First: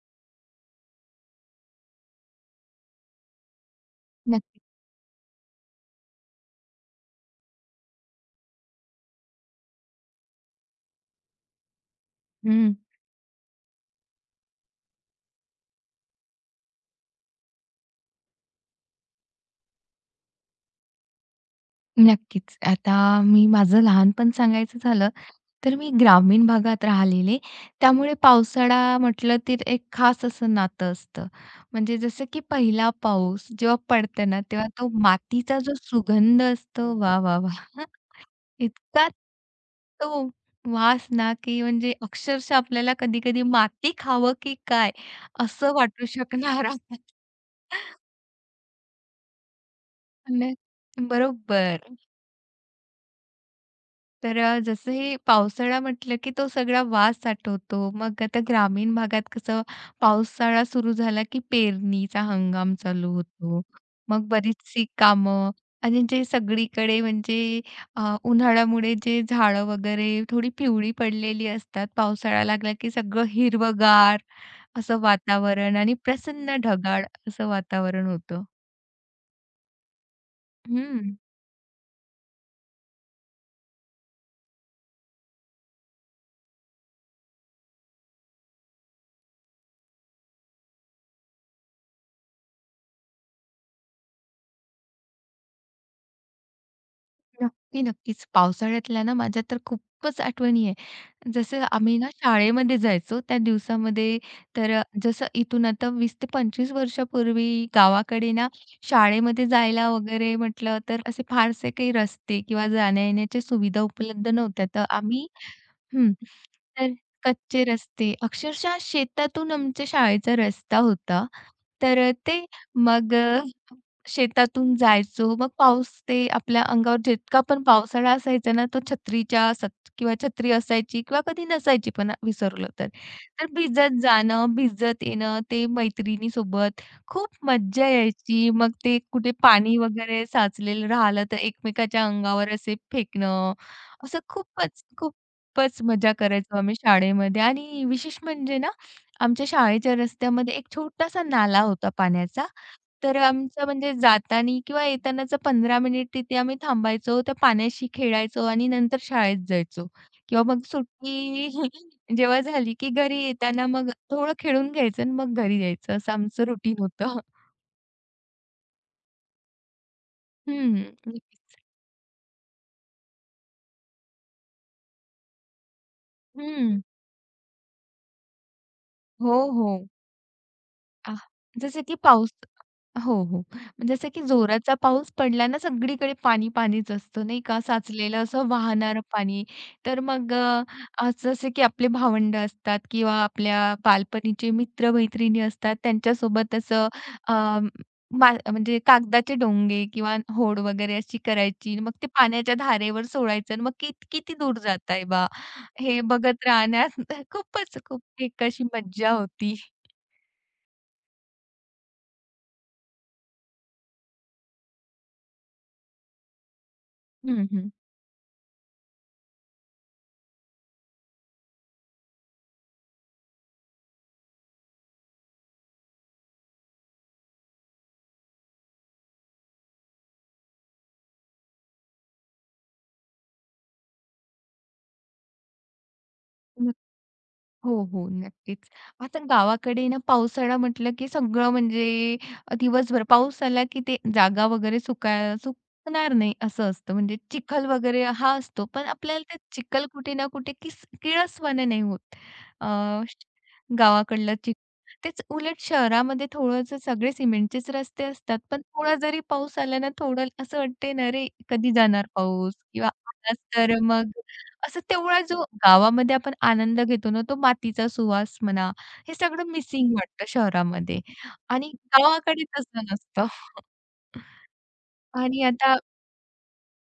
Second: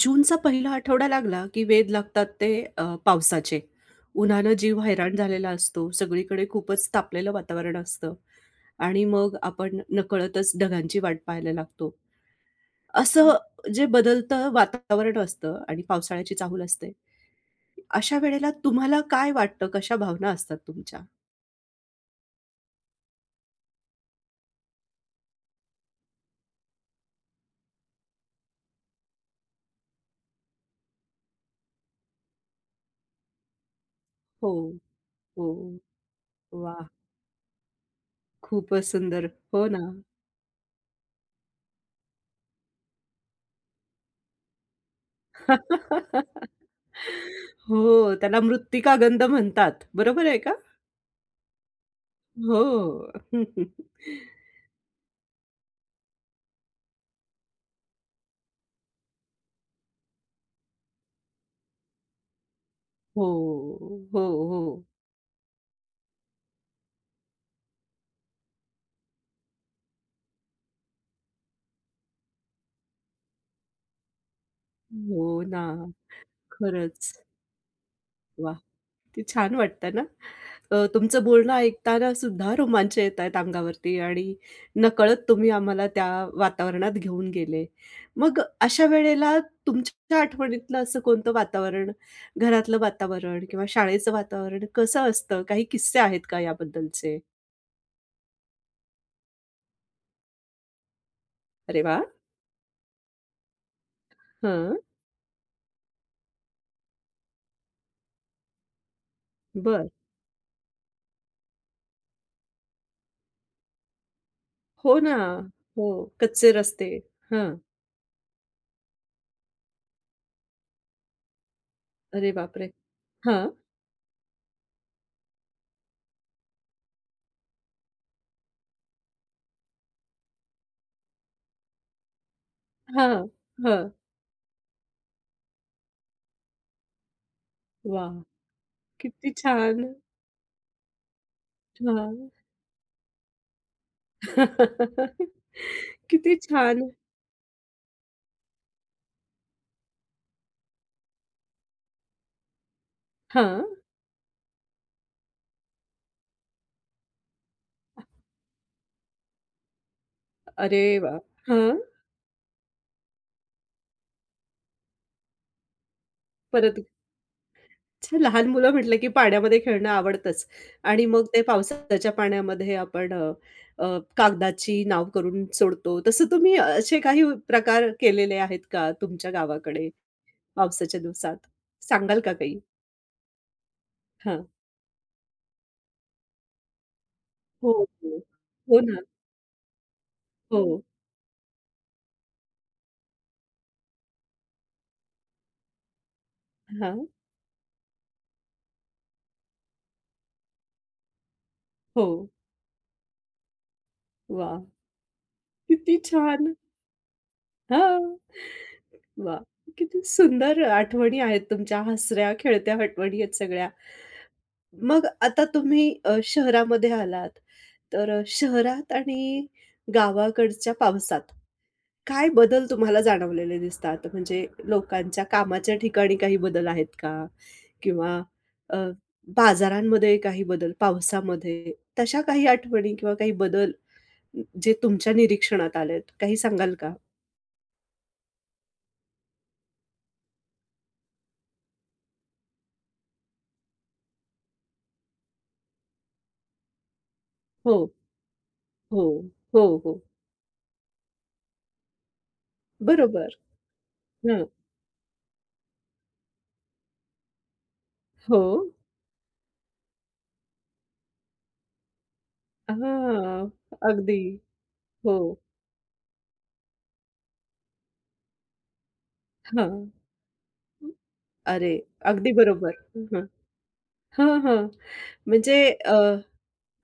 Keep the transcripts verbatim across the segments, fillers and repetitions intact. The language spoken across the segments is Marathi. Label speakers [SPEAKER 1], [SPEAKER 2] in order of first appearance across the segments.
[SPEAKER 1] जूनचा पहिला आठवडा लागला, की वेध लागतात ते अ, पावसाचे. उन्हानं
[SPEAKER 2] नक्की.
[SPEAKER 1] जीव हैराण झालेला असतो. सगळीकडे खूपच तापलेलं वातावरण असतं आणि मग आपण नकळतच ढगांची वाट पाहायला लागतो.
[SPEAKER 2] हं,
[SPEAKER 1] असं जे बदलतं वातावरण असतं आणि पावसाळ्याची चाहूल असते. अशा वेळेला तुम्हाला काय वाटतं? कशा भावना असतात तुमच्या?
[SPEAKER 2] नक्कीच. आता मी माझं लहानपण सांगायचं झालं, तर मी ग्रामीण भागात राहिलेले. त्यामुळे पावसाळा म्हटलं तर एक खास असं नातं असतं. म्हणजे जसं की पहिला पाऊस जेव्हा पडतो ना,
[SPEAKER 1] हो,
[SPEAKER 2] तेव्हा तो
[SPEAKER 1] हो.
[SPEAKER 2] मातीचा जो सुगंध
[SPEAKER 1] वाह!
[SPEAKER 2] असतो, वा, वा, वा,
[SPEAKER 1] खूपच
[SPEAKER 2] इतका
[SPEAKER 1] सुंदर. हो ना.
[SPEAKER 2] तो वास ना, की म्हणजे अक्षरशः आपल्याला कधी-कधी माती खावं की काय असं वाटू शकणार.
[SPEAKER 1] हो, त्याला मृत्तिका गंध म्हणतात. बरोबर आहे का?
[SPEAKER 2] न बरोबर.
[SPEAKER 1] हो.
[SPEAKER 2] तर अ, जसं हे पावसाळा म्हटलं की तो सगळा वास आठवतो. मग आता ग्रामीण भागात कसं पावसाळा सुरू झाला की पेरणीचा हंगाम चालू
[SPEAKER 1] हो,
[SPEAKER 2] होतो.
[SPEAKER 1] हो,
[SPEAKER 2] मग
[SPEAKER 1] हो.
[SPEAKER 2] बरीचशी कामं आणि जे सगळीकडे म्हणजे अ, उन्हाळ्यामुळे जे झाडं वगैरे थोडी पिवळी पडलेली असतात. पावसाळा लागला की सगळं हिरवंगार असं
[SPEAKER 1] हो ना,
[SPEAKER 2] वातावरण आणि प्रसन्न ढगाळ
[SPEAKER 1] खरंच.
[SPEAKER 2] असं वातावरण होतं.
[SPEAKER 1] वा, किती छान वाटतं ना. अ,
[SPEAKER 2] हं.
[SPEAKER 1] तुमचं बोलणं ऐकताना सुद्धा रोमांच येत आहेत अंगावरती आणि नकळत तुम्ही आम्हाला त्या वातावरणात घेऊन गेले. मग अशा वेळेला तुमच्या आठवणीतलं असं कोणतं वातावरण, घरातलं वातावरण किंवा शाळेचं वातावरण कसं असतं? काही किस्से आहेत का याबद्दलचे?
[SPEAKER 2] नक्की, नक्कीच. पावसाळ्यातल्या ना माझ्या तर खूपच आठवणी आहे. जसं
[SPEAKER 1] अरे
[SPEAKER 2] आम्ही
[SPEAKER 1] वाह!
[SPEAKER 2] ना शाळेमध्ये जायचो त्या दिवसामध्ये तर
[SPEAKER 1] हं,
[SPEAKER 2] अ, जसं इथून आता वीस ते पंचवीस वर्षापूर्वी गावाकडे ना शाळेमध्ये
[SPEAKER 1] बरं.
[SPEAKER 2] जायला वगैरे म्हटलं तर असे फारसे काही रस्ते किंवा जाण्या-येण्याच्या सुविधा उपलब्ध नव्हत्या. तर
[SPEAKER 1] हो ना.
[SPEAKER 2] आम्ही
[SPEAKER 1] हो,
[SPEAKER 2] हं.
[SPEAKER 1] कच्चे रस्ते.
[SPEAKER 2] तर
[SPEAKER 1] हं.
[SPEAKER 2] कच्चे रस्ते अक्षरशः शेतातून आमच्या शाळेचा रस्ता होता. तर अ,
[SPEAKER 1] अरे
[SPEAKER 2] ते
[SPEAKER 1] बापरे!
[SPEAKER 2] मग
[SPEAKER 1] हां,
[SPEAKER 2] शेतातून जायचो. मग पाऊस ते आपल्या अंगावर जितका पण पावसाळा असायचा ना, तो छत्रीच्या सत किंवा छत्री असायची किंवा कधी नसायची पण विसरलो तर.
[SPEAKER 1] हां,
[SPEAKER 2] तर
[SPEAKER 1] हां.
[SPEAKER 2] भिजत जाणं, भिजत येणं, ते मैत्रिणीसोबत खूप मज्जा
[SPEAKER 1] वाह!
[SPEAKER 2] यायची. मग ते
[SPEAKER 1] किती
[SPEAKER 2] कुठे पाणी
[SPEAKER 1] छान!
[SPEAKER 2] वगैरे साचलेलं राहिलं तर एकमेकाच्या
[SPEAKER 1] हां.
[SPEAKER 2] अंगावर असे फेकणं, असं खूपच, खूपच मजा
[SPEAKER 1] किती
[SPEAKER 2] करायचो आम्ही
[SPEAKER 1] छान!
[SPEAKER 2] शाळेमध्ये. आणि विशेष म्हणजे ना, आमच्या शाळेच्या रस्त्यामध्ये एक छोटासा नाला होता पाण्याचा. तर
[SPEAKER 1] हां.
[SPEAKER 2] आमचं म्हणजे जातानी किंवा येतानाचं पंधरा मिनिट तिथे आम्ही थांबायचो. त्या पाण्याशी खेळायचो आणि नंतर शाळेत जायचो किंवा मग
[SPEAKER 1] अरे वाह!
[SPEAKER 2] सुट्टी
[SPEAKER 1] हां.
[SPEAKER 2] जेव्हा झाली, की घरी येताना मग थोडं खेळून घ्यायचं आणि मग घरी यायचं. असं आमचं रुटीन
[SPEAKER 1] परत
[SPEAKER 2] होतं.
[SPEAKER 1] अच्छा लहान मुलं म्हटलं की पाण्यामध्ये खेळणं आवडतंच
[SPEAKER 2] हं.
[SPEAKER 1] आणि मग ते पावसाच्या पाण्यामध्ये आपण अ, अ, कागदाची नाव करून सोडतो. तसं तुम्ही
[SPEAKER 2] हं.
[SPEAKER 1] असे काही प्रकार केलेले आहेत का तुमच्या
[SPEAKER 2] हो, हो.
[SPEAKER 1] गावाकडे पावसाच्या
[SPEAKER 2] आह,
[SPEAKER 1] दिवसात?
[SPEAKER 2] जसं की
[SPEAKER 1] सांगाल
[SPEAKER 2] पाऊस
[SPEAKER 1] का काही?
[SPEAKER 2] हो, हो. जसं की
[SPEAKER 1] हां.
[SPEAKER 2] जोराचा पाऊस पडला ना, सगळीकडे पाणी पाणीच असतं नाही का,
[SPEAKER 1] हो, हो.
[SPEAKER 2] साचलेलं असं
[SPEAKER 1] हो ना.
[SPEAKER 2] वाहणारं पाणी. तर मग अ,
[SPEAKER 1] हो.
[SPEAKER 2] असं जसं की आपले भावंड असतात किंवा आपल्या बालपणीचे मित्र-मैत्रिणी असतात, त्यांच्यासोबत असं
[SPEAKER 1] हां.
[SPEAKER 2] अ, मा म्हणजे कागदाचे डोंगे किंवा होड वगैरे अशी करायची. मग ते
[SPEAKER 1] हो.
[SPEAKER 2] पाण्याच्या धारेवर सोडायचं आणि मग कित किती दूर
[SPEAKER 1] वाह!
[SPEAKER 2] जात आहे बा,
[SPEAKER 1] किती
[SPEAKER 2] हे बघत
[SPEAKER 1] छान!
[SPEAKER 2] राहण्यात खूपच खूप
[SPEAKER 1] हां.
[SPEAKER 2] एक अशी मज्जा
[SPEAKER 1] वाह!
[SPEAKER 2] होती.
[SPEAKER 1] किती सुंदर आठवणी आहेत तुमच्या हसऱ्या, खेळत्या आठवणी आहेत सगळ्या. मग आता तुम्ही अ, शहरामध्ये आलात,
[SPEAKER 2] हं, हं.
[SPEAKER 1] तर अ, शहरात आणि गावाकडच्या पावसात काय बदल तुम्हाला जाणवलेले दिसतात? म्हणजे लोकांच्या कामाच्या ठिकाणी काही बदल आहेत का? किंवा अ, बाजारांमध्ये काही बदल पावसामध्ये? तशा काही आठवणी किंवा काही बदल जे तुमच्या निरीक्षणात आलेत, काही सांगाल का?
[SPEAKER 2] हो, हो. नक्कीच. आता गावाकडे ना पावसाळा म्हटलं की सगळं म्हणजे अ, दिवसभर पाऊस आला की ते जागा वगैरे सुकाय सुकणार नाही असं असतं. म्हणजे चिखल
[SPEAKER 1] हो.
[SPEAKER 2] वगैरे हा असतो. पण
[SPEAKER 1] हो,
[SPEAKER 2] आपल्याला ते
[SPEAKER 1] हो,
[SPEAKER 2] चिखल
[SPEAKER 1] हो.
[SPEAKER 2] कुठे ना कुठे किस किळसवाणं नाही होत. अ,
[SPEAKER 1] बरोबर.
[SPEAKER 2] गावाकडलं
[SPEAKER 1] हं,
[SPEAKER 2] चिख तेच उलट शहरामध्ये थोडंसं सगळे सिमेंटचेच रस्ते असतात.
[SPEAKER 1] हो.
[SPEAKER 2] पण थोडा जरी पाऊस आला ना, थोडं असं वाटते ना, "अरे, कधी जाणार पाऊस?" किंवा आलाच
[SPEAKER 1] हां,
[SPEAKER 2] तर मग
[SPEAKER 1] अगदी.
[SPEAKER 2] असं
[SPEAKER 1] हो,
[SPEAKER 2] तेवढा जो गावामध्ये आपण आनंद घेतो ना, तो मातीचा सुवास म्हणा, हे सगळं
[SPEAKER 1] हां.
[SPEAKER 2] मिसिंग वाटतं शहरामध्ये
[SPEAKER 1] अरे,
[SPEAKER 2] आणि
[SPEAKER 1] अगदी
[SPEAKER 2] गावाकडे
[SPEAKER 1] बरोबर.
[SPEAKER 2] तसं
[SPEAKER 1] हं,
[SPEAKER 2] नसतं.
[SPEAKER 1] हां, हां.
[SPEAKER 2] आणि
[SPEAKER 1] म्हणजे
[SPEAKER 2] आता
[SPEAKER 1] अ,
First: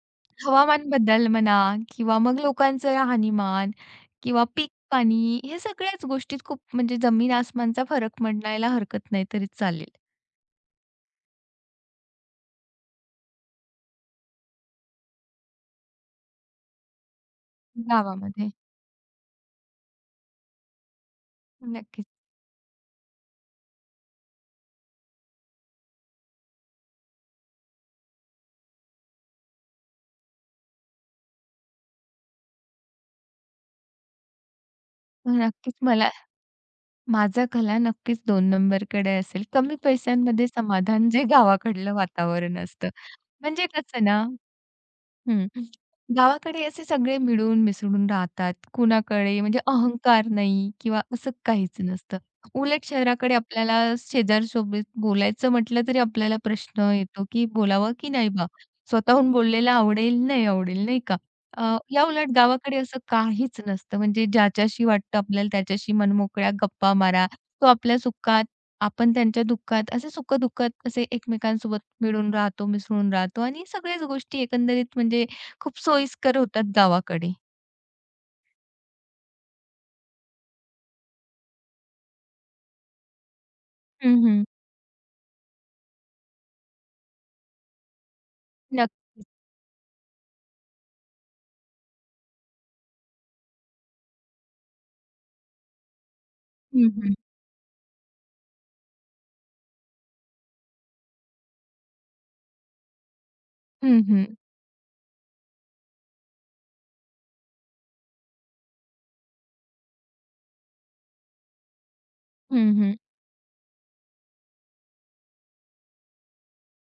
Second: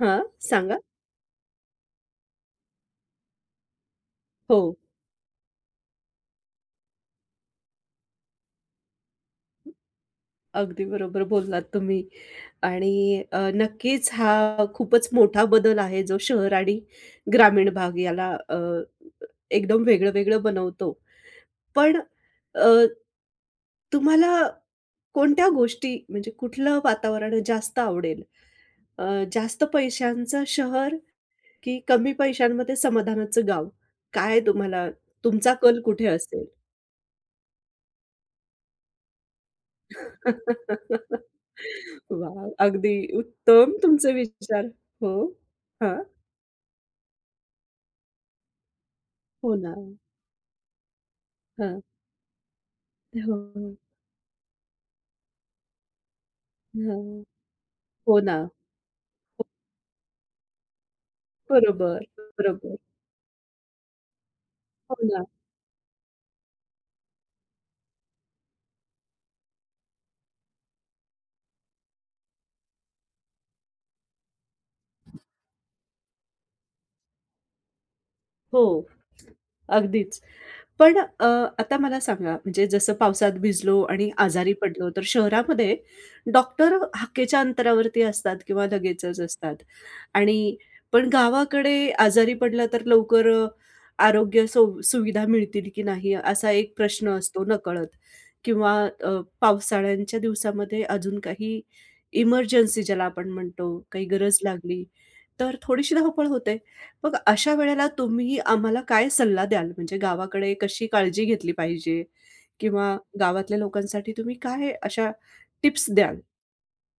[SPEAKER 1] हां, सांगा.
[SPEAKER 2] हवामान बदल म्हणा किंवा मग लोकांचं राहणीमान किंवा
[SPEAKER 1] हो,
[SPEAKER 2] पीक पाणी ह्या सगळ्याच गोष्टीत खूप म्हणजे जमीन आसमानचा फरक म्हणायला हरकत नाही तरी चालेल
[SPEAKER 1] अगदी बरोबर बोललात तुम्ही आणि अ, नक्कीच हा खूपच मोठा बदल आहे जो शहर आणि ग्रामीण भाग याला
[SPEAKER 2] गावामध्ये.
[SPEAKER 1] अ, एकदम वेगळं-वेगळं बनवतो. पण
[SPEAKER 2] नक्कीच.
[SPEAKER 1] अ, तुम्हाला कोणत्या गोष्टी म्हणजे कुठलं वातावरण जास्त आवडेल? अ, जास्त पैशांचं शहर की कमी पैशांमध्ये समाधानाचं गाव? काय तुम्हाला तुमचा
[SPEAKER 2] नक्कीच
[SPEAKER 1] कल कुठे
[SPEAKER 2] मला
[SPEAKER 1] असेल?
[SPEAKER 2] माझा कला नक्कीच दोन नंबरकडे असेल. कमी पैशांमध्ये समाधान जे गावाकडलं
[SPEAKER 1] वाह!
[SPEAKER 2] वातावरण असतं.
[SPEAKER 1] अगदी
[SPEAKER 2] म्हणजे
[SPEAKER 1] उत्तम
[SPEAKER 2] कसं
[SPEAKER 1] तुमचे
[SPEAKER 2] ना
[SPEAKER 1] विचार. हो.
[SPEAKER 2] हं.
[SPEAKER 1] हां.
[SPEAKER 2] गावाकडे असे सगळे मिळून मिसळून राहतात. कुणाकडे
[SPEAKER 1] हो
[SPEAKER 2] म्हणजे
[SPEAKER 1] ना.
[SPEAKER 2] अहंकार नाही किंवा असं
[SPEAKER 1] हां.
[SPEAKER 2] काहीच नसतं. उलट शहराकडे
[SPEAKER 1] हो,
[SPEAKER 2] आपल्याला शेजारसोबत बोलायचं म्हटलं तरी आपल्याला प्रश्न
[SPEAKER 1] हां.
[SPEAKER 2] येतो, की बोलावं की
[SPEAKER 1] हो
[SPEAKER 2] नाही
[SPEAKER 1] ना.
[SPEAKER 2] बा? स्वतःहून
[SPEAKER 1] हो,
[SPEAKER 2] बोललेलं आवडेल, नाही आवडेल, नाही का? अ,
[SPEAKER 1] बरोबर,
[SPEAKER 2] याउलट
[SPEAKER 1] बरोबर.
[SPEAKER 2] गावाकडे असं काहीच नसतं. म्हणजे ज्याच्याशी
[SPEAKER 1] हो
[SPEAKER 2] वाटतं
[SPEAKER 1] ना.
[SPEAKER 2] आपल्याला त्याच्याशी मनमोकळ्या गप्पा मारा. तो आपल्या सुखात आपण त्यांच्या दुःखात, असे सुख-दुःखात असे एकमेकांसोबत मिळून राहतो, मिसळून राहतो आणि सगळ्याच गोष्टी एकंदरीत म्हणजे खूप सोयीस्कर होतात गावाकडे.
[SPEAKER 1] हो, अगदीच. पण अ, आता मला सांगा म्हणजे जसं पावसात भिजलो आणि
[SPEAKER 2] हं, हं.
[SPEAKER 1] आजारी पडलो, तर शहरामध्ये डॉक्टर हाकेच्या अंतरावरती असतात किंवा
[SPEAKER 2] नक्क
[SPEAKER 1] लगेचच असतात. आणि पण गावाकडे आजारी पडला तर लवकर अ, आरोग्य सु सुविधा मिळतील की नाही असा एक
[SPEAKER 2] हं,
[SPEAKER 1] प्रश्न
[SPEAKER 2] हं.
[SPEAKER 1] असतो नकळत किंवा अ, पावसाळ्यांच्या दिवसामध्ये अजून काही इमर्जन्सी ज्याला आपण म्हणतो,
[SPEAKER 2] हं,
[SPEAKER 1] काही
[SPEAKER 2] हं.
[SPEAKER 1] गरज लागली, तर थोडीशी धावपळ होते. मग अशा वेळेला तुम्ही आम्हाला काय सल्ला द्याल? म्हणजे गावाकडे कशी काळजी घेतली पाहिजे
[SPEAKER 2] हं,
[SPEAKER 1] किंवा गावातल्या लोकांसाठी तुम्ही काय अशा टिप्स द्याल?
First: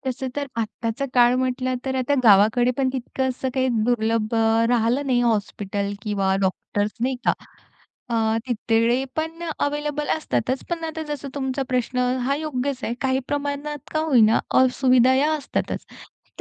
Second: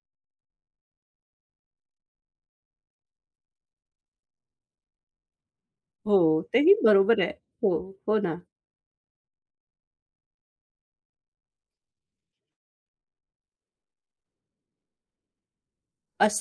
[SPEAKER 2] तसं तर आत्ताचा काळ म्हटला तर आता गावाकडे पण तितकं असं काही दुर्लभ अ, राहिलं नाही हॉस्पिटल
[SPEAKER 1] हो,
[SPEAKER 2] किंवा
[SPEAKER 1] तेही
[SPEAKER 2] डॉक्टर्स नाही
[SPEAKER 1] बरोबर आहे.
[SPEAKER 2] का?
[SPEAKER 1] हो,
[SPEAKER 2] अ,
[SPEAKER 1] हो ना.
[SPEAKER 2] तिकडे पण अवेलेबल असतातच. पण आता जसं तुमचा प्रश्न हा योग्यच आहे. काही प्रमाणात का होईना असुविधा या असतातच.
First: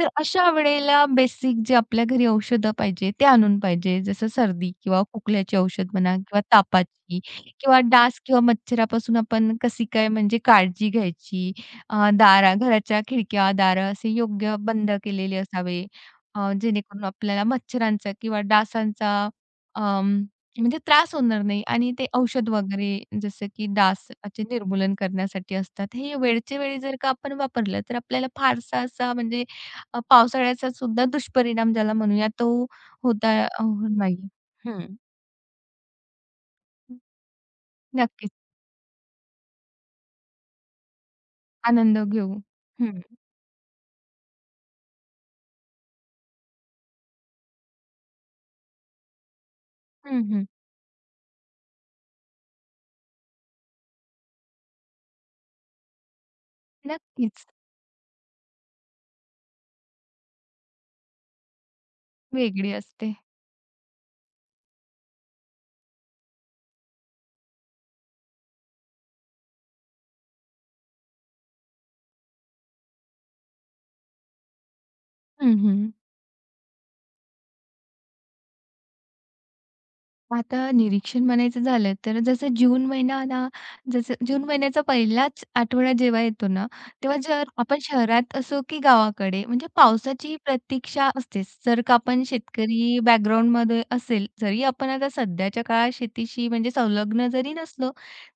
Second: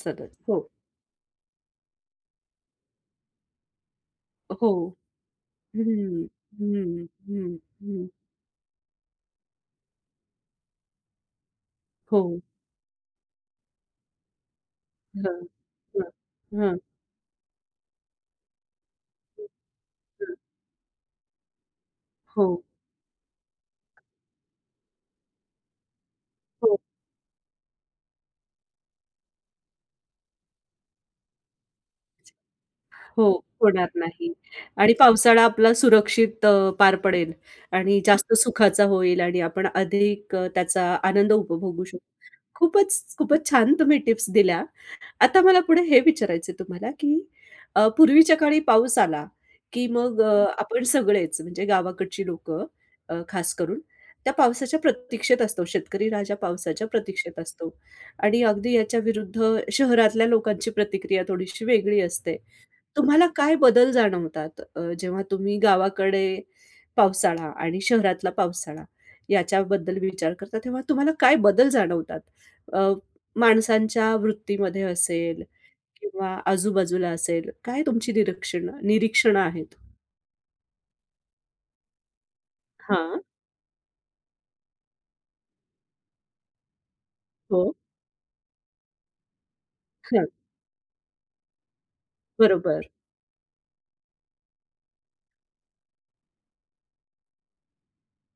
[SPEAKER 2] तर अशा
[SPEAKER 1] हो.
[SPEAKER 2] वेळेला बेसिक जे आपल्या घरी औषधं पाहिजे ते आणून पाहिजे. जसं
[SPEAKER 1] हो.
[SPEAKER 2] सर्दी किंवा खोकल्याची औषध म्हणा
[SPEAKER 1] हं,
[SPEAKER 2] किंवा
[SPEAKER 1] हं,
[SPEAKER 2] तापाची
[SPEAKER 1] हं,
[SPEAKER 2] किंवा
[SPEAKER 1] हं.
[SPEAKER 2] डास किंवा मच्छरापासून आपण कशी काय म्हणजे काळजी घ्यायची अ,
[SPEAKER 1] हो.
[SPEAKER 2] दारा घराच्या खिडक्या, दारं असे योग्य बंद केलेले
[SPEAKER 1] हं,
[SPEAKER 2] असावे.
[SPEAKER 1] हं,
[SPEAKER 2] अ,
[SPEAKER 1] हं,
[SPEAKER 2] जेणेकरून आपल्याला मच्छरांचा किंवा डासांचा अं,
[SPEAKER 1] हं.
[SPEAKER 2] म्हणजे त्रास होणार नाही आणि ते
[SPEAKER 1] हो,
[SPEAKER 2] औषध वगैरे जसं की डासाचे निर्मूलन करण्यासाठी असतात. हे वेळच्या
[SPEAKER 1] हो,
[SPEAKER 2] वेळी जर का आपण वापरलं तर आपल्याला फारसा असा म्हणजे अ, पावसाळ्याचा सुद्धा दुष्परिणाम ज्याला म्हणूया तो
[SPEAKER 1] हो.
[SPEAKER 2] होता अ,
[SPEAKER 1] होणार
[SPEAKER 2] नाही.
[SPEAKER 1] नाही
[SPEAKER 2] हं.
[SPEAKER 1] आणि पावसाळा आपला सुरक्षित अ, पार पडेल आणि जास्त
[SPEAKER 2] नक्कीच.
[SPEAKER 1] सुखाचा होईल आणि आपण अधिक अ, त्याचा आनंद उपभोगू शकू.
[SPEAKER 2] आनंद घेऊ.
[SPEAKER 1] खूपच,
[SPEAKER 2] हं.
[SPEAKER 1] खूपच छान तुम्ही टिप्स दिल्या. आता मला पुढे हे विचारायचं आहे तुम्हाला, की अ, पूर्वीच्या काळी पाऊस आला, की मग
[SPEAKER 2] हं,
[SPEAKER 1] अ,
[SPEAKER 2] हं.
[SPEAKER 1] हं. आपण सगळेच म्हणजे गावाकडची लोकं खास करून त्या पावसाच्या प्रतीक्षेत असतो. शेतकरी राजा पावसाच्या प्रतीक्षेत
[SPEAKER 2] नक्कीच.
[SPEAKER 1] असतो आणि अगदी याच्या विरुद्ध शहरातल्या लोकांची प्रतिक्रिया थोडीशी वेगळी असते.
[SPEAKER 2] वेगळी असते.
[SPEAKER 1] तुम्हाला काय बदल जाणवतात अ, जेव्हा तुम्ही गावाकडे पावसाळा आणि शहरातला पावसाळा याच्याबद्दल विचार करता तेव्हा तुम्हाला काय बदल जाणवतात? अ, माणसांच्या वृत्तीमध्ये असेल
[SPEAKER 2] हं, हं.
[SPEAKER 1] किंवा आजूबाजूला असेल, काय तुमची निरीक्षण निरीक्षणं आहेत?
[SPEAKER 2] आता निरीक्षण म्हणायचं झालं तर जसं जून
[SPEAKER 1] हां.
[SPEAKER 2] महिना ना, जसं जून महिन्याचा पहिलाच आठवडा जेव्हा येतो ना, तेव्हा जर
[SPEAKER 1] हो.
[SPEAKER 2] आपण शहरात असो की गावाकडे म्हणजे
[SPEAKER 1] हां.
[SPEAKER 2] पावसाची प्रतीक्षा असतेच. जर का आपण
[SPEAKER 1] बरोबर.
[SPEAKER 2] शेतकरी बॅकग्राऊंडमध्ये असेल, जरी आपण आता सध्याच्या काळात शेतीशी म्हणजे संलग्न जरी नसलो,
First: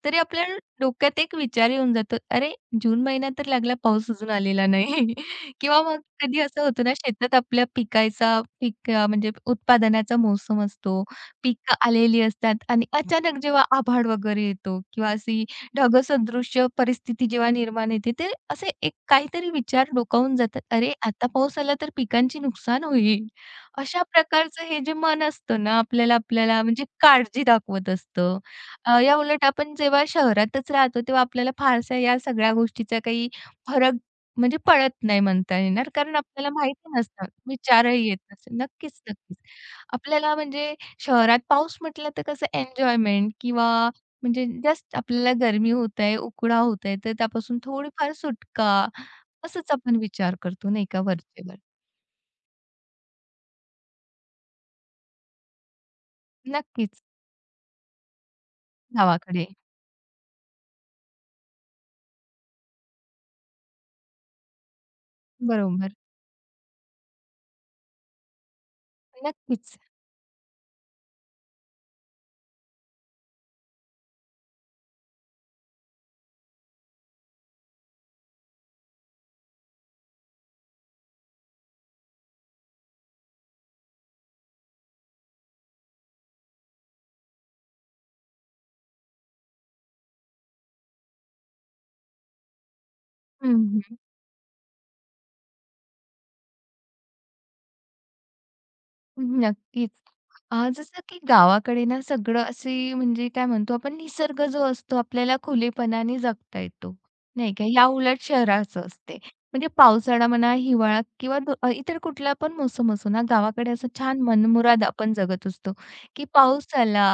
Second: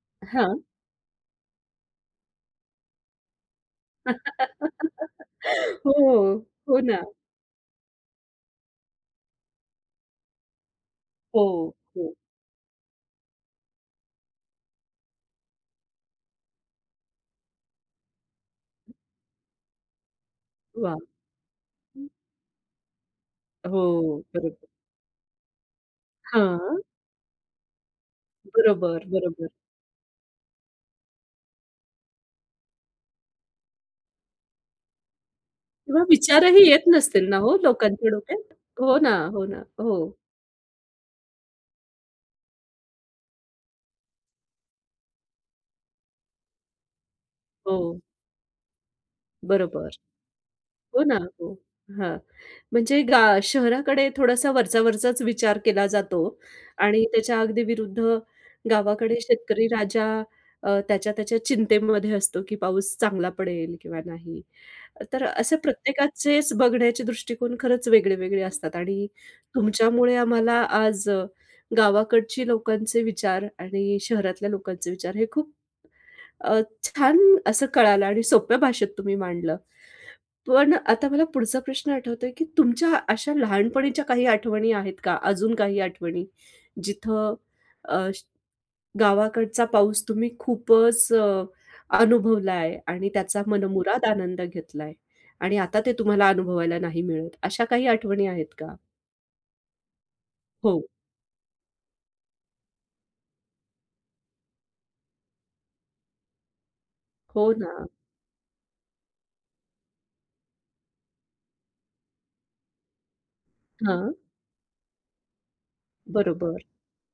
[SPEAKER 2] तरी आपल्या
[SPEAKER 1] हां.
[SPEAKER 2] डोक्यात एक विचार येऊन जातो, "अरे, जून महिना तर लागला, पाऊस अजून आलेला नाही." किंवा मग
[SPEAKER 1] हो,
[SPEAKER 2] कधी असं
[SPEAKER 1] हो
[SPEAKER 2] होतं ना,
[SPEAKER 1] ना.
[SPEAKER 2] शेतात आपल्या पिकायचा पीक म्हणजे उत्पादनाचा मोसम असतो.
[SPEAKER 1] हो,
[SPEAKER 2] पिकं
[SPEAKER 1] हो.
[SPEAKER 2] आलेली असतात आणि अचानक जेव्हा आभाळ वगैरे येतो किंवा अशी ढगसदृश्य परिस्थिती जेव्हा निर्माण येते, ते असे एक काहीतरी विचार डोकावून जातात. "अरे,
[SPEAKER 1] वाह!
[SPEAKER 2] आता पाऊस आला तर पिकांचे नुकसान होईल."
[SPEAKER 1] हो,
[SPEAKER 2] अशा प्रकारचं
[SPEAKER 1] बरोबर.
[SPEAKER 2] हे जे मन असतं ना, आपल्याला आपल्याला
[SPEAKER 1] हां.
[SPEAKER 2] म्हणजे काळजी दाखवत असतं. अ,
[SPEAKER 1] बरोबर,
[SPEAKER 2] याउलट
[SPEAKER 1] बरोबर.
[SPEAKER 2] आपण जेव्हा शहरातच राहतो, तेव्हा आपल्याला फारसा या सगळ्या गोष्टीचा काही फरक म्हणजे पडत नाही म्हणता येणार,
[SPEAKER 1] किंवा
[SPEAKER 2] कारण आपल्याला
[SPEAKER 1] विचारही येत
[SPEAKER 2] माहिती नसतं,
[SPEAKER 1] नसतील ना हो
[SPEAKER 2] विचारही
[SPEAKER 1] लोकांच्या
[SPEAKER 2] येत
[SPEAKER 1] डोक्यात?
[SPEAKER 2] नसेल.
[SPEAKER 1] हो
[SPEAKER 2] नक्कीच,
[SPEAKER 1] ना,
[SPEAKER 2] नक्कीच.
[SPEAKER 1] हो ना. हो,
[SPEAKER 2] आपल्याला म्हणजे शहरात पाऊस म्हटलं तर कसं एन्जॉयमेंट किंवा म्हणजे जस्ट आपल्याला गरमी होत आहे, उकडा होत आहे, तर त्यापासून
[SPEAKER 1] हो.
[SPEAKER 2] थोडीफार सुटका, असंच
[SPEAKER 1] बरोबर.
[SPEAKER 2] आपण विचार करतो नाही का
[SPEAKER 1] हो ना, हो.
[SPEAKER 2] वरचेवर.
[SPEAKER 1] हां. म्हणजे गा शहराकडे थोडासा वरचा-वरचाच विचार केला जातो
[SPEAKER 2] नक्कीच,
[SPEAKER 1] आणि त्याच्या अगदी विरुद्ध गावाकडे
[SPEAKER 2] गावाकडे.
[SPEAKER 1] शेतकरी राजा अ, त्याच्या त्याच्या चिंतेमध्ये असतो, की पाऊस चांगला पडेल किंवा नाही. तर असे
[SPEAKER 2] बरोबर.
[SPEAKER 1] प्रत्येकाचेच बघण्याचे दृष्टिकोन खरंच वेगळे-वेगळे असतात आणि
[SPEAKER 2] नक्कीच.
[SPEAKER 1] तुमच्यामुळे आम्हाला आज अ, गावाकडची लोकांचे विचार आणि शहरातल्या लोकांचे विचार हे खूप अ, छान असं कळालं आणि सोप्या भाषेत तुम्ही मांडलं. पण आता मला पुढचा प्रश्न आठवतोय, की तुमच्या अशा लहानपणीच्या काही आठवणी आहेत का? अजून काही आठवणी? जिथं अ, श- गावाकडचा पाऊस तुम्ही खूपच अ, अनुभवलाय आणि त्याचा
[SPEAKER 2] हं, हं.
[SPEAKER 1] मनमुराद आनंद घेतलाय आणि आता ते तुम्हाला अनुभवायला नाही मिळत. अशा काही आठवणी आहेत का?
[SPEAKER 2] नक्कीच. अ,
[SPEAKER 1] हो.
[SPEAKER 2] जसं की गावाकडे ना सगळं असे म्हणजे काय म्हणतो आपण निसर्ग जो असतो आपल्याला खुलेपणाने जगता येतो,
[SPEAKER 1] हो
[SPEAKER 2] नाही का?
[SPEAKER 1] ना.
[SPEAKER 2] या उलट शहराचं असते. म्हणजे पावसाळा म्हणा, हिवाळा किंवा दु अ, इतर कुठला पण मोसम असो ना, गावाकडे असं
[SPEAKER 1] हां.
[SPEAKER 2] छान मनमुराद आपण जगत असतो, की
[SPEAKER 1] बरोबर.
[SPEAKER 2] पाऊस आला,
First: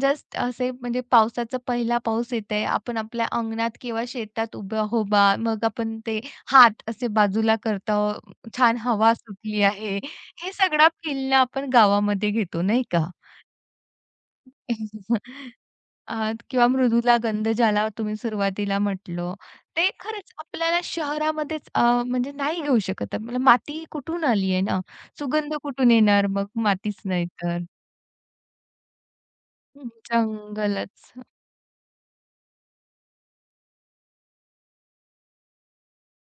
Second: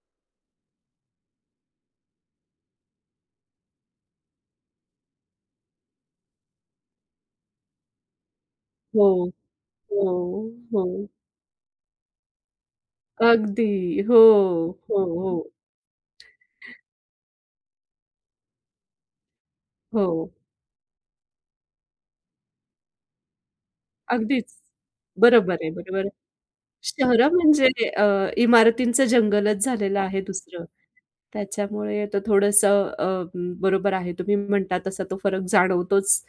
[SPEAKER 2] जस्ट असे म्हणजे पावसाचा पहिला पाऊस येत आहे. आपण आपल्या अंगणात किंवा शेतात उभा उभा मग आपण ते हात असे बाजूला करतो छान
[SPEAKER 1] हो,
[SPEAKER 2] हवा सुटली आहे.
[SPEAKER 1] हो,
[SPEAKER 2] हे सगळा
[SPEAKER 1] हो.
[SPEAKER 2] फील आपण गावामध्ये घेतो नाही का?
[SPEAKER 1] अगदी. हो, हो, हो.
[SPEAKER 2] अ, किंवा मृदूला गंध ज्याला तुम्ही सुरुवातीला म्हटलं, ते
[SPEAKER 1] हो.
[SPEAKER 2] खरंच आपल्याला शहरामध्येच अ, म्हणजे नाही घेऊ शकत. आपल्याला माती कुठून
[SPEAKER 1] अगदीच.
[SPEAKER 2] आली आहे ना?
[SPEAKER 1] बरोबर
[SPEAKER 2] सुगंध
[SPEAKER 1] आहे,
[SPEAKER 2] कुठून
[SPEAKER 1] बरोबर.
[SPEAKER 2] येणार मग मातीच नाही
[SPEAKER 1] शहरं
[SPEAKER 2] तर.
[SPEAKER 1] म्हणजे अ, इमारतींचं जंगलच
[SPEAKER 2] हं,
[SPEAKER 1] झालेलं आहे दुसरं.
[SPEAKER 2] जंगलच.
[SPEAKER 1] त्याच्यामुळे तर थोडंसं अ, बरोबर आहे. तुम्ही म्हणता तसा तो फरक जाणवतोच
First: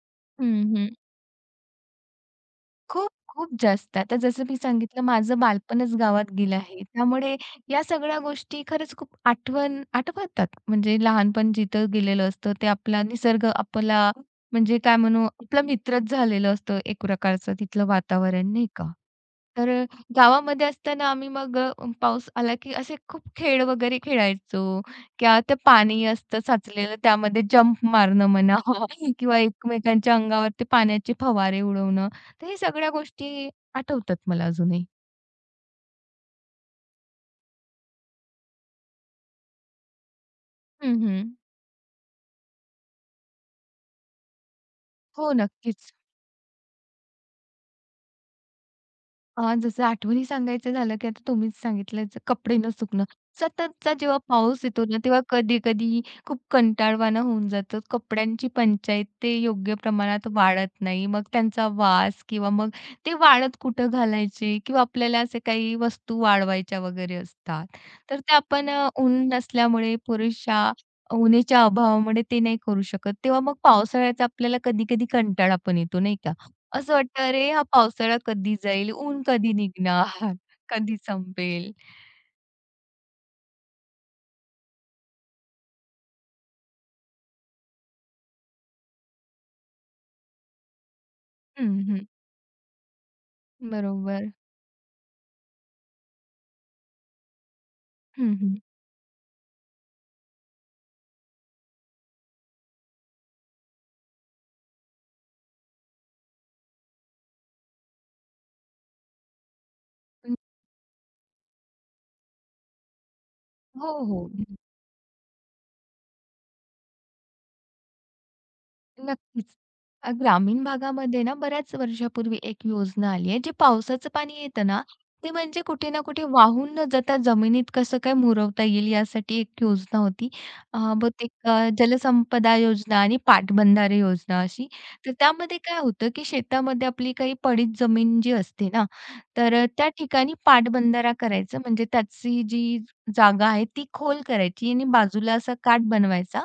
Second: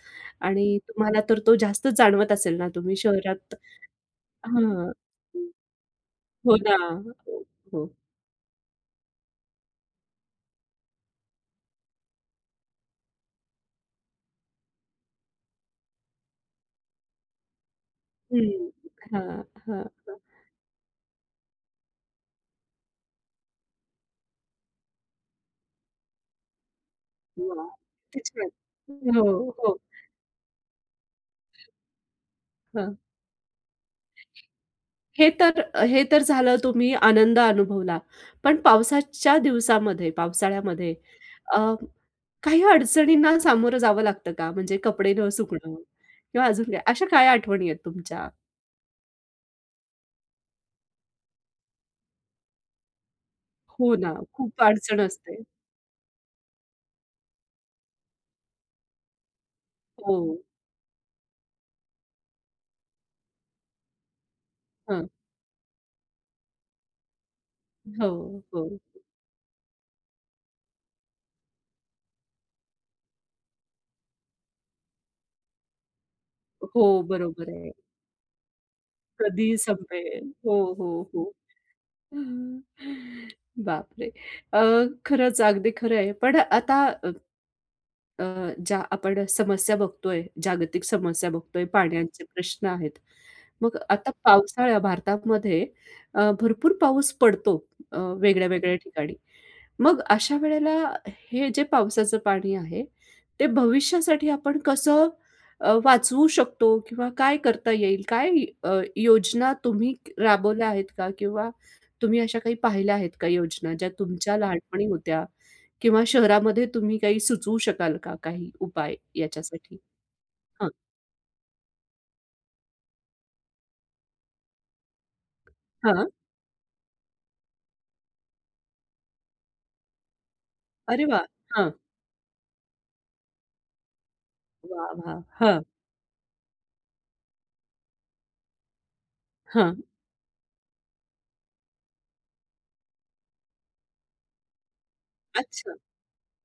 [SPEAKER 1] आणि
[SPEAKER 2] हं,
[SPEAKER 1] तुम्हाला तर तो जास्तच जाणवत असेल ना, तुम्ही
[SPEAKER 2] खूप-खूप
[SPEAKER 1] शहरात.
[SPEAKER 2] जास्त. आता जसं मी
[SPEAKER 1] हां.
[SPEAKER 2] सांगितलं माझं बालपणच गावात
[SPEAKER 1] हो
[SPEAKER 2] गेलं
[SPEAKER 1] ना.
[SPEAKER 2] आहे. त्यामुळे
[SPEAKER 1] हो,
[SPEAKER 2] या
[SPEAKER 1] हो.
[SPEAKER 2] सगळ्या गोष्टी खरंच खूप आठवण आठवतात. म्हणजे लहानपण जिथं गेलेलं असतं ते आपला निसर्ग आपला म्हणजे काय म्हणू आपला मित्रच झालेलं असतं एक प्रकारचं तिथलं वातावरण नाही
[SPEAKER 1] हं.
[SPEAKER 2] का?
[SPEAKER 1] हां,
[SPEAKER 2] तर
[SPEAKER 1] हां, हां.
[SPEAKER 2] गावामध्ये असताना आम्ही मग अ, पाऊस आला की असे खूप खेळ वगैरे खेळायचो किंवा ते पाणी असतं साचलेलं त्यामध्ये
[SPEAKER 1] वाह!
[SPEAKER 2] जंप
[SPEAKER 1] किती
[SPEAKER 2] मारणं
[SPEAKER 1] छान.
[SPEAKER 2] म्हणा किंवा
[SPEAKER 1] हो, हो.
[SPEAKER 2] एकमेकांच्या अंगावर ते पाण्याचे फवारे उडवणं तर हे सगळ्या
[SPEAKER 1] हां.
[SPEAKER 2] गोष्टी आठवतात मला अजूनही.
[SPEAKER 1] हे तर हे तर झालं तुम्ही आनंद अनुभवला. पण पावसाच्या दिवसामध्ये, पावसाळ्यामध्ये
[SPEAKER 2] हं, हं.
[SPEAKER 1] अ काही अडचणींना सामोरं जावं लागतं का? म्हणजे कपडे न
[SPEAKER 2] हो,
[SPEAKER 1] सुकणं
[SPEAKER 2] नक्कीच.
[SPEAKER 1] किंवा अजून काय? अशा काय आठवणी आहेत तुमच्या?
[SPEAKER 2] अ, जसं आठवणी सांगायचं झालं, की आता तुम्हीच सांगितलंच कपडे न सुकणं. सततचा
[SPEAKER 1] हो ना,
[SPEAKER 2] जेव्हा
[SPEAKER 1] खूप
[SPEAKER 2] पाऊस येतो ना,
[SPEAKER 1] अडचण
[SPEAKER 2] तेव्हा
[SPEAKER 1] असते.
[SPEAKER 2] कधी-कधी खूप कंटाळवाणं होऊन जातं. कपड्यांची पंचायत ते योग्य
[SPEAKER 1] हो.
[SPEAKER 2] प्रमाणात वाळत नाही. मग त्यांचा वास किंवा मग ते वाळत कुठं घालायचे किंवा
[SPEAKER 1] हं.
[SPEAKER 2] आपल्याला असे काही वस्तू वाळवायच्या वगैरे असतात.
[SPEAKER 1] हो,
[SPEAKER 2] तर ते
[SPEAKER 1] हो.
[SPEAKER 2] आपण अ, ऊन नसल्यामुळे पुरेशा उन्हाच्या अभावामुळे ते नाही करू शकत. तेव्हा मग पावसाळ्याचा आपल्याला कधी-कधी कंटाळा पण येतो नाही का?
[SPEAKER 1] हो,
[SPEAKER 2] असं वाटतं,
[SPEAKER 1] बरोबर
[SPEAKER 2] "अरे, हा
[SPEAKER 1] आहे.
[SPEAKER 2] पावसाळा कधी जाईल? ऊन कधी
[SPEAKER 1] कधी संपेल?
[SPEAKER 2] निघणार?
[SPEAKER 1] हो, हो,
[SPEAKER 2] कधी
[SPEAKER 1] हो.
[SPEAKER 2] संपेल?"
[SPEAKER 1] हं. बापरे! अ, खरंच अगदी खरं आहे. पण आता अ, अ, ज्या आपण समस्या बघतोय, जागतिक समस्या बघतोय,
[SPEAKER 2] हं, हं.
[SPEAKER 1] पाण्याचे प्रश्न आहेत. मग आता
[SPEAKER 2] बरोबर.
[SPEAKER 1] पावसाळा भारतामध्ये अ, भरपूर पाऊस पडतो अ,
[SPEAKER 2] हं, हं.
[SPEAKER 1] वेगळ्या-वेगळ्या ठिकाणी. मग अशा वेळेला हे जे पावसाचं पाणी आहे, ते भविष्यासाठी आपण कसं अ, वाचवू शकतो किंवा काय करता येईल? काय अ, योजना तुम्ही राबवल्या आहेत का? किंवा तुम्ही अशा काही पाहिल्या आहेत का योजना,
[SPEAKER 2] हो,
[SPEAKER 1] ज्या
[SPEAKER 2] हो.
[SPEAKER 1] तुमच्या लहानपणी होत्या किंवा शहरामध्ये तुम्ही काही सुचवू शकाल का काही उपाय
[SPEAKER 2] नक्कीच.
[SPEAKER 1] याच्यासाठी?
[SPEAKER 2] अ, ग्रामीण
[SPEAKER 1] हां,
[SPEAKER 2] भागामध्ये ना बऱ्याच वर्षापूर्वी एक योजना आली आहे, जे पावसाचं पाणी येतं ना, ते म्हणजे कुठे ना
[SPEAKER 1] हां.
[SPEAKER 2] कुठे वाहून न जाता जमिनीत कसं काय मुरवता येईल यासाठी एक योजना होती. अ,
[SPEAKER 1] अरे वाह!
[SPEAKER 2] बहुतेक अ,
[SPEAKER 1] हां.
[SPEAKER 2] जलसंपदा योजना आणि पाटबंधारे योजना अशी.
[SPEAKER 1] वाह!
[SPEAKER 2] तर
[SPEAKER 1] वाह!
[SPEAKER 2] त्यामध्ये
[SPEAKER 1] हां,
[SPEAKER 2] काय होतं, की शेतामध्ये आपली काही पडीत जमीन जी असते ना, तर अ,
[SPEAKER 1] हां.
[SPEAKER 2] त्या ठिकाणी पाटबंधारा करायचा म्हणजे त्याची जी जागा आहे ती खोल करायची आणि बाजूला असा
[SPEAKER 1] अच्छा.
[SPEAKER 2] काठ बनवायचा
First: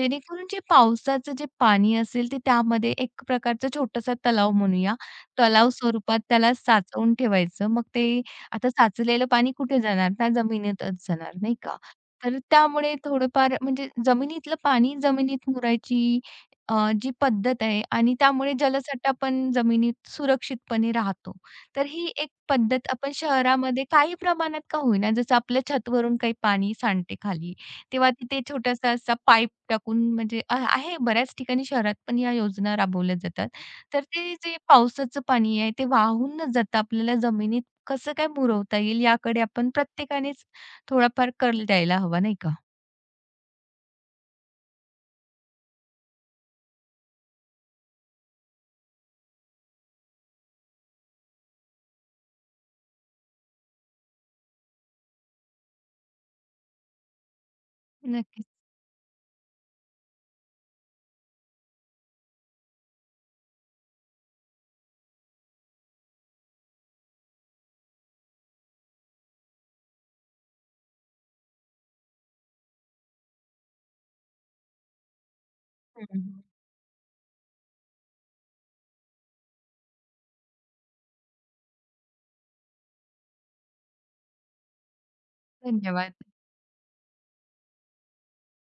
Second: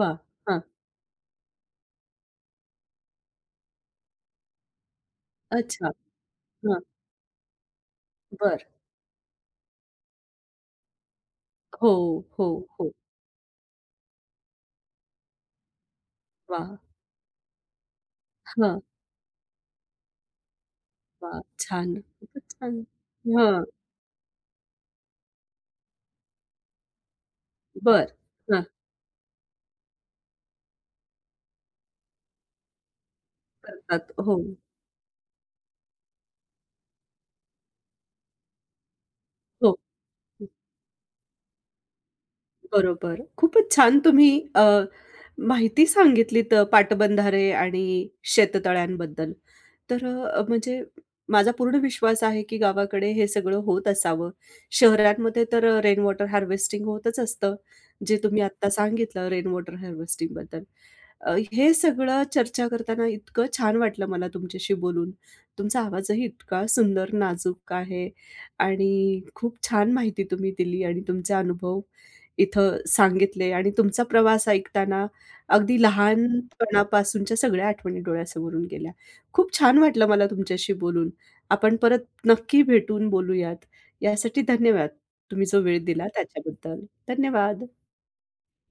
[SPEAKER 1] वाह!
[SPEAKER 2] जे
[SPEAKER 1] हां.
[SPEAKER 2] पावसाचं जे पाणी असेल ते त्यामध्ये एक प्रकारचा छोटासा तलाव म्हणूया, तलाव
[SPEAKER 1] अच्छा.
[SPEAKER 2] स्वरूपात त्याला
[SPEAKER 1] हां.
[SPEAKER 2] साचवून ठेवायचं. मग ते
[SPEAKER 1] बरं.
[SPEAKER 2] आता साचलेलं पाणी कुठे जाणार? त्या जमिनीतच जाणार, नाही का?
[SPEAKER 1] हो,
[SPEAKER 2] तर
[SPEAKER 1] हो, हो.
[SPEAKER 2] त्यामुळे थोडंफार म्हणजे जमिनीतलं पाणी जमिनीत मुरायची
[SPEAKER 1] वाह!
[SPEAKER 2] अ, जी पद्धत आहे आणि त्यामुळे
[SPEAKER 1] हां.
[SPEAKER 2] जलसाठा पण जमिनीत सुरक्षितपणे राहतो.
[SPEAKER 1] वाह!
[SPEAKER 2] तर
[SPEAKER 1] छान.
[SPEAKER 2] ही एक
[SPEAKER 1] खूपच छान.
[SPEAKER 2] पद्धत आपण
[SPEAKER 1] हां.
[SPEAKER 2] शहरामध्ये काही प्रमाणात का होईना, जसं आपल्या छतवरून काही पाणी सांडते खाली
[SPEAKER 1] बरं.
[SPEAKER 2] तेव्हा तिथे
[SPEAKER 1] हां.
[SPEAKER 2] छोटासा असा पाईप टाकून म्हणजे अ, आहे बऱ्याच ठिकाणी शहरात पण या योजना राबवल्या जातात. तर
[SPEAKER 1] करतात.
[SPEAKER 2] ते
[SPEAKER 1] हो,
[SPEAKER 2] जे पावसाचं पाणी आहे ते वाहून न जाता आपल्याला जमिनीत कसं काय मुरवता येईल याकडे आपण
[SPEAKER 1] हो.
[SPEAKER 2] प्रत्येकानेच थोडाफार कल द्यायला हवा, नाही का?
[SPEAKER 1] बरोबर. खूपच छान तुम्ही अ, माहिती सांगितलीत अ, पाटबंधारे आणि शेततळ्यांबद्दल. तर अ, म्हणजे माझा पूर्ण विश्वास आहे, की गावाकडे हे सगळं होत असावं. शहरांमध्ये तर अ, रेन वॉटर हार्वेस्टिंग होतच असतं, जे तुम्ही
[SPEAKER 2] नक्कीच.
[SPEAKER 1] आत्ता सांगितलं रेन वॉटर हार्वेस्टिंगबद्दल. अ, हे सगळं चर्चा करताना इतकं छान वाटलं मला तुमच्याशी बोलून. तुमचा आवाजही इतका सुंदर, नाजूक आहे आणि खूप छान माहिती तुम्ही दिली आणि तुमचे अनुभव इथं सांगितले आणि तुमचा प्रवास ऐकताना अगदी
[SPEAKER 2] हं,
[SPEAKER 1] लहानपणापासूनच्या सगळ्या आठवणी डोळ्यासमोरून गेल्या. खूप छान वाटलं मला तुमच्याशी बोलून. आपण परत नक्की भेटून बोलूयात. यासाठी धन्यवाद. तुम्ही जो वेळ दिला
[SPEAKER 2] धन्यवाद.
[SPEAKER 1] त्याच्याबद्दल. धन्यवाद.